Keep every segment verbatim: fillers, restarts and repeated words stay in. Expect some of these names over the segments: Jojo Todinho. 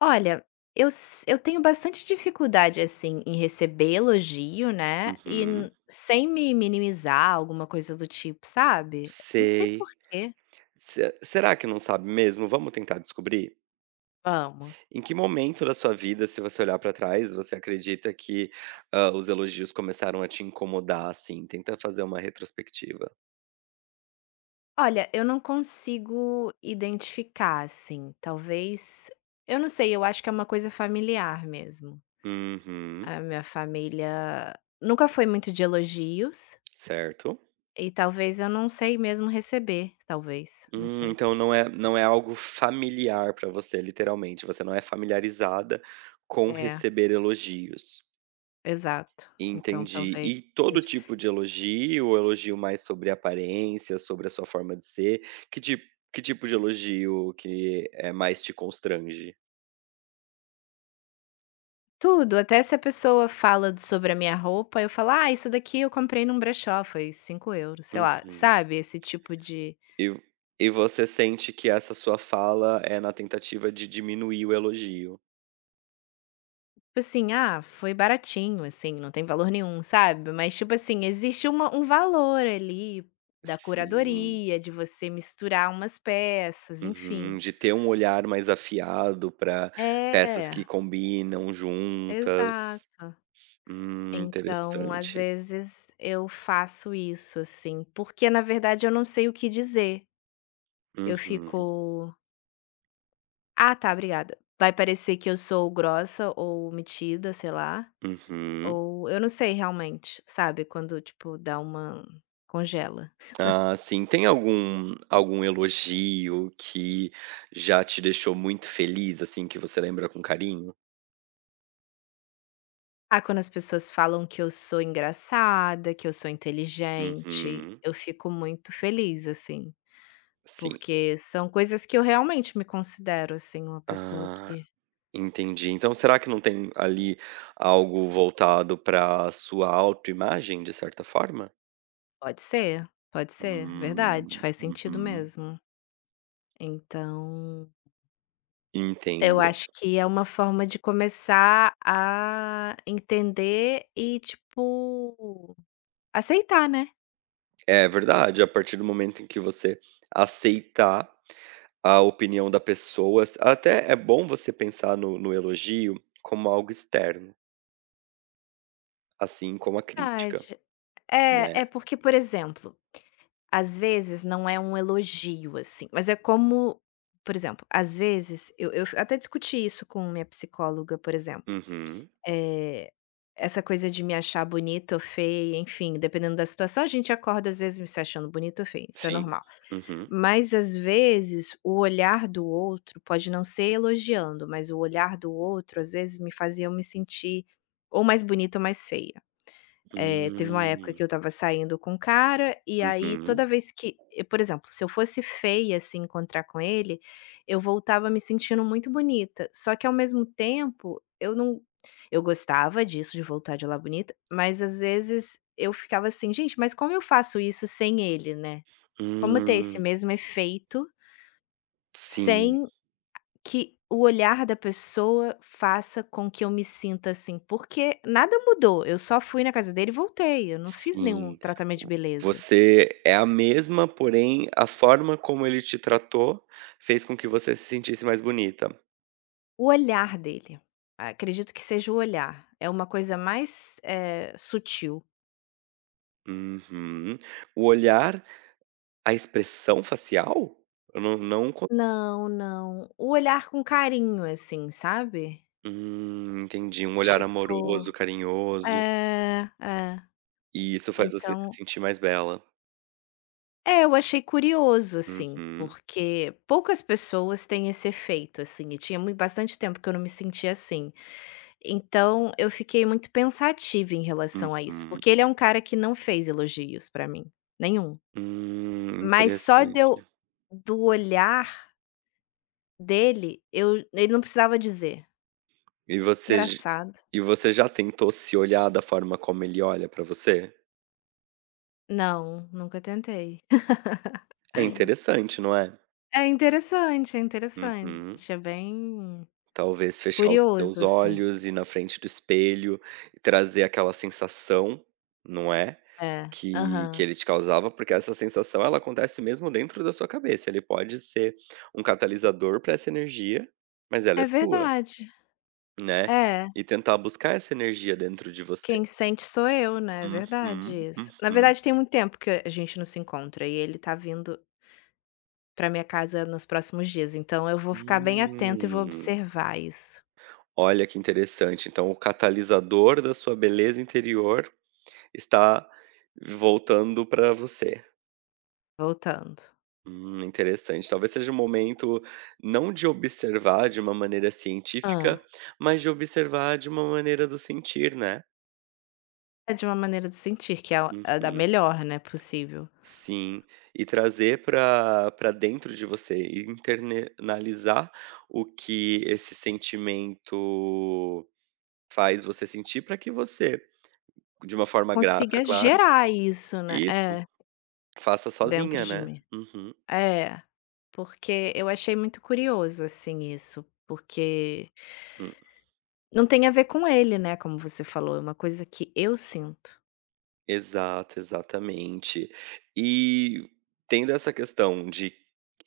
Olha, eu s eu tenho bastante dificuldade, assim, em receber elogio, né, e Uhum. n sem me minimizar, alguma coisa do tipo, sabe. Não sei por Sei. quê. Se será que não sabe mesmo? Vamos tentar descobrir? Amo. Em que momento da sua vida, se você olhar pra trás, você acredita que, hã, os elogios começaram a te incomodar, assim? Tenta fazer uma retrospectiva. Olha, eu não consigo identificar, assim, talvez eu não sei, eu acho que é uma coisa familiar mesmo. Uhum. A minha família nunca foi muito de elogios Certo. e talvez eu não sei mesmo receber, talvez, não Hum, sei. então não é não é algo familiar pra você, literalmente, você não é familiarizada com É, receber elogios. exato. Então Entendi. talvez. E todo tipo de elogio, elogio mais sobre aparência, sobre a sua forma de ser, que tipo que tipo de elogio que, é mais te constrange? Tudo, até se a pessoa fala de sobre a minha roupa, eu falo: "Ah, isso daqui eu comprei num brechó, foi cinco euros, sei lá, Uhum. sabe, esse tipo de. E e você sente que essa sua fala é na tentativa de diminuir o elogio? Tipo assim: "Ah, foi baratinho, assim, não tem valor nenhum", sabe, mas, tipo assim, existe uma um valor ali da Sim. curadoria, de você misturar umas peças, enfim. Uhum. De ter um olhar mais afiado para peças que É, combinam juntas. exato. Hum, Então, às interessante. vezes, eu faço isso, assim, porque, na verdade, eu não sei o que dizer. Eu Uhum, fico. Ah, tá, obrigada. Vai parecer que eu sou grossa ou metida, sei lá, uhum. ou eu não sei realmente, sabe, quando tipo dá uma congela. Ah, sim. Tem algum algum elogio que já te deixou muito feliz, assim, que você lembra com carinho? Ah, quando as pessoas falam que eu sou engraçada, que eu sou inteligente, Uhum. eu fico muito feliz, assim, Sim. porque são coisas que eu realmente me considero, assim, uma pessoa Ah, que. entendi. Então será que não tem ali algo voltado para sua autoimagem, de certa forma? Pode ser, pode ser, verdade, Hum. faz sentido Uhum. mesmo. Então. Eu Entendo. acho que é uma forma de começar a entender e, tipo, aceitar, né? É verdade, a partir do momento em que você aceitar a opinião da pessoa, até é bom você pensar no no elogio como algo externo. Assim como a crítica, Verdade. né. É, é porque, por exemplo, às vezes não é um elogio, assim, mas é como, por exemplo, às vezes, eu, eu até discuti isso com minha psicóloga, por exemplo. Uhum. É, essa coisa de me achar bonita ou feia, enfim, dependendo da situação, a gente acorda às vezes me se achando bonita ou feia, isso é Sim. normal. Uhum. Mas às vezes o olhar do outro pode não ser elogiando, mas o olhar do outro às vezes me fazia eu me sentir ou mais bonita ou mais feia. Eh, teve uma época que Hum. eu estava saindo com um cara, e aí Uhum. toda vez que eh, por exemplo, se eu fosse feia, se encontrar com ele, eu voltava me sentindo muito bonita, só que ao mesmo tempo eu não, eu gostava disso, de voltar de lá bonita, mas às vezes eu ficava assim: "Gente, mas como eu faço isso sem ele, né?". Como ter esse Hum. mesmo efeito, Sim, sem que o olhar da pessoa faça com que eu me sinta assim, porque nada mudou, eu só fui na casa dele e voltei, eu não fiz nenhum sim. tratamento de beleza. Você é a mesma, porém a forma como ele te tratou fez com que você se sentisse mais bonita. O olhar dele, acredito que seja o olhar, é uma coisa mais, eh, sutil. Uhum. O olhar, a expressão facial? Eu não não co Não, não, o olhar com carinho, assim, sabe? Hum, entendi. Um olhar Tipo amoroso, carinhoso, é, é, e isso faz você se então. sentir mais bela. É, eu achei curioso, assim, Uhum. porque poucas pessoas têm esse efeito, assim, e tinha muito, bastante tempo que eu não me sentia assim. Então, eu fiquei muito pensativa em relação a isso, Uhum. porque ele é um cara que não fez elogios pra mim, nenhum. Hum, Mas só interessante. deu do olhar dele, eu ele não precisava dizer. E você j Engraçado. e você já tentou se olhar da forma como ele olha pra você? Não, nunca tentei. É interessante, não é? É interessante, é Uhum. interessante, é bem Talvez fechar os curioso, seus assim. olhos, e ir na frente do espelho e trazer aquela sensação, não é, É, que que aham. ele te causava, porque essa sensação ela acontece mesmo dentro da sua cabeça, ele pode ser um catalisador para essa energia, mas ela é É sua, verdade. né, É, e tentar buscar essa energia dentro de você. quem sente sou eu, né, é verdade Uhum, isso. Na uhum. verdade tem muito tempo que a gente não se encontra e ele tá vindo pra minha casa nos próximos dias, então eu vou ficar bem atenta e vou Hum, observar isso. olha que interessante. Então, o catalisador da sua beleza interior está voltando para você. Voltando. Hum, interessante. Talvez seja um momento não de observar de uma maneira científica, Hã. mas de observar de uma maneira do sentir, né? É de uma maneira de sentir que é o é da Uhum. melhor, né, possível. Sim, e trazer para para dentro de você, e internalizar o que esse sentimento faz você sentir para que você de uma forma grata, Consiga claro. gerar isso, né Isso, é, faça dentro sozinha, de né. mim. Uhum, É, porque eu achei muito curioso, assim, isso, porque hum. não tem a ver com ele, né, como você falou, é uma coisa que eu sinto. Exato, exatamente. E tendo essa questão de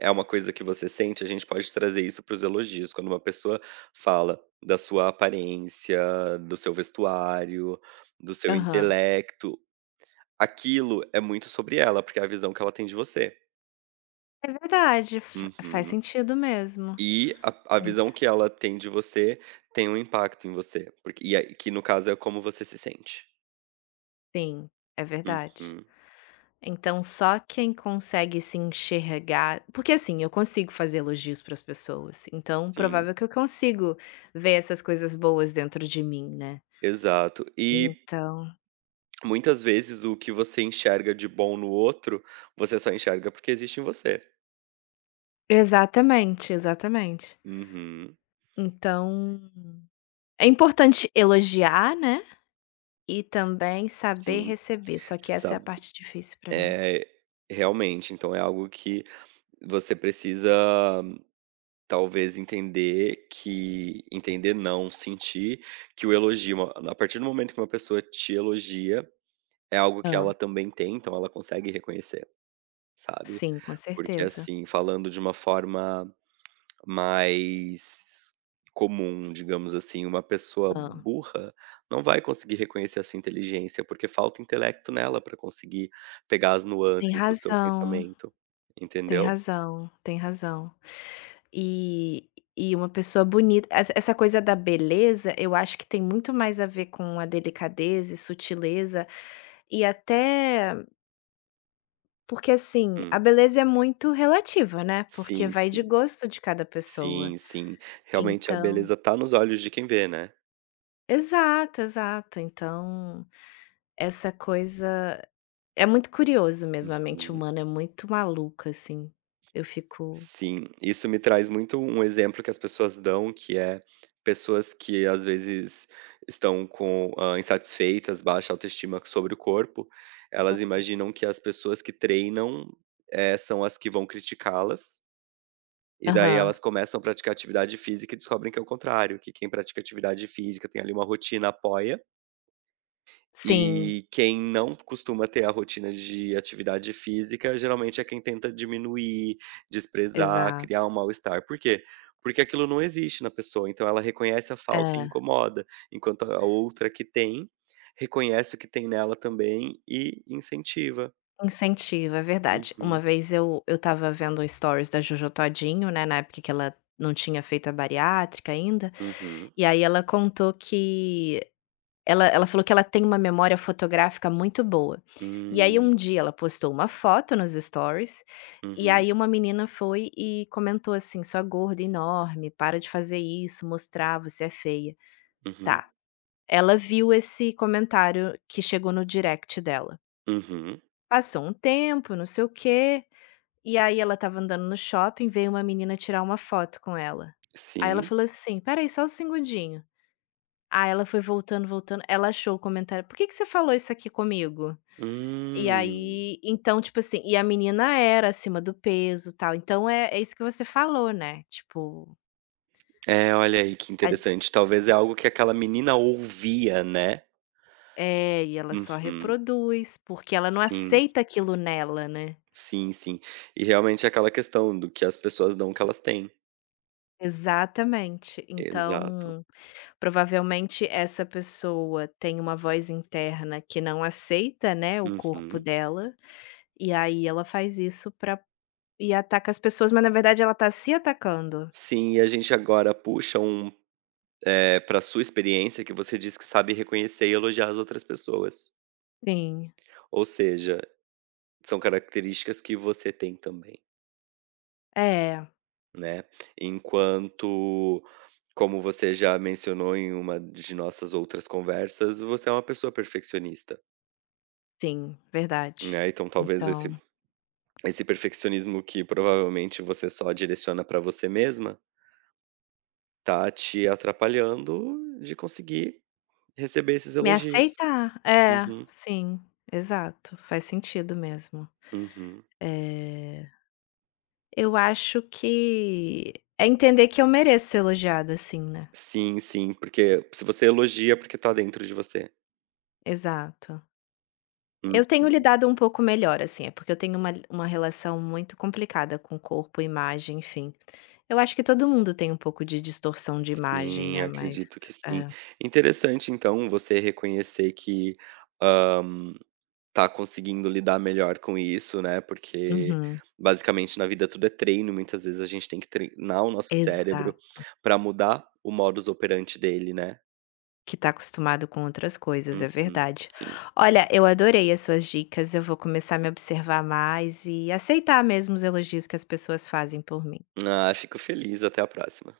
é uma coisa que você sente, a gente pode trazer isso para os elogios, quando uma pessoa fala da sua aparência, do seu vestuário, do seu Aham. intelecto, aquilo é muito sobre ela, porque é a visão que ela tem de você. É verdade, fa faz Uhum. sentido mesmo. E a a Ent visão que ela tem de você tem um impacto em você, porque e aí que no caso é como você se sente. Sim, é verdade. Uhum, Então só quem consegue se enxergar porque, assim, eu consigo fazer elogios para as pessoas, então sim, provável que eu consigo ver essas coisas boas dentro de mim, né. exato. E Então. muitas vezes o que você enxerga de bom no outro, você só enxerga porque existe em você. Exatamente, exatamente. Uhum, Então, é importante elogiar, né, e também saber sim, receber, só que essa é a sabe, parte difícil para mim. eh, realmente, então é algo que você precisa talvez entender que entender não, sentir que o elogio a partir do momento que uma pessoa te elogia é algo que Ah. ela também tem, então ela consegue reconhecer, sabe. Sim, com Porque, certeza. assim, falando de uma forma mais comum, digamos assim, uma pessoa Ah. burra não vai conseguir reconhecer a sua inteligência, porque falta intelecto nela para conseguir pegar as Tem nuances do seu razão, pensamento, tem entendeu? razão, tem razão. E e uma pessoa bonita essa essa coisa da beleza, eu acho que tem muito mais a ver com a delicadeza e sutileza, e até porque, assim, a Hum. beleza é muito relativa, né, porque Sim, vai de sim. gosto de cada pessoa. Sim, sim. Realmente a Então. beleza tá nos olhos de quem vê, né. Exato, exato. Então, essa coisa é muito curioso mesmo, a mente Uhum. humana é muito maluca, assim. Eu fico. Sim, isso me traz muito um exemplo que as pessoas dão, que é pessoas que às vezes estão com ah, insatisfeitas, baixa autoestima sobre o corpo, elas imaginam que as pessoas que treinam eh, são as que vão criticá-las, e daí Aham, elas começam a praticar atividade física e descobrem que é o contrário, que quem pratica atividade física tem ali uma rotina, apoia, sim. e quem não costuma ter a rotina de atividade física, geralmente é quem tenta diminuir, desprezar, Exato. criar um mal-estar. Por quê? Porque aquilo não existe na pessoa, então ela reconhece a falta e É, incomoda, enquanto a outra que tem, reconhece o que tem nela também e incentiva. incentiva, é verdade. Uma Uhum, vez eu eu estava vendo um stories da Jojo Todinho, né, na época que ela não tinha feito a bariátrica ainda, uhum, e aí ela contou que ela ela falou que ela tem uma memória fotográfica muito boa. E aí hum, um dia ela postou uma foto nos stories, e uhum, aí uma menina foi e comentou assim: "Sua gorda enorme, para de fazer isso, mostrar, você é feia". uhum, Tá, ela viu esse comentário que chegou no direct dela. uhum, Passou um tempo, não sei o quê, e aí ela estava andando no shopping, veio uma menina tirar uma foto com ela. Aí ela sim. falou assim: "Espera só um segundinho". Aí ela foi voltando, voltando, ela achou o comentário: "Por que que você falou isso aqui comigo?". E Hum. aí então, tipo assim, e a menina era acima do peso, tal, então é é isso que você falou, né, tipo, É, olha aí que a interessante. Talvez é algo que aquela menina ouvia, né? é, e ela só Uhum. reproduz, porque ela não Sim, aceita aquilo nela, né. sim, sim. E realmente é aquela questão do que as pessoas dão o que elas têm. Exatamente. Exato. Então. Provavelmente essa pessoa tem uma voz interna que não aceita, né, o corpo Uhum. dela, e aí ela faz isso para. E ataca as pessoas, mas na verdade ela tá se atacando. Sim, e a gente agora puxa um, eh, pra sua experiência que você diz que sabe reconhecer e elogiar as outras pessoas. Sim. Ou seja, são características que você tem também, É, né. Enquanto, como você já mencionou em uma de nossas outras conversas, você é uma pessoa perfeccionista, sim, verdade. né, então talvez Então, esse esse perfeccionismo que provavelmente você só direciona pra você mesma, tá te atrapalhando de conseguir receber esses me elogios. aceitar. É, Uhum, sim, exato, faz sentido mesmo. uhum. Eh, eu acho que é entender que eu mereço ser elogiada, assim, né. Sim, sim, porque se você elogia, é porque tá dentro de você. Exato. Uhum. Eu tenho lidado um pouco melhor, assim, é porque eu tenho uma uma relação muito complicada com corpo, imagem, enfim. Eu acho que todo mundo tem um pouco de distorção de imagem, Sim, né, mas acredito que sim. é. Interessante então você reconhecer que, tá conseguindo lidar melhor com isso, né, porque Uhum. basicamente na vida tudo é treino, muitas vezes a gente tem que treinar o nosso cérebro Exato. para mudar o modus operandi dele, né. Que tá acostumado com outras coisas, é Uhum, verdade. sim. Olha, eu adorei as suas dicas, eu vou começar a me observar mais e aceitar mesmo os elogios que as pessoas fazem por mim. Ah, fico feliz, até a próxima.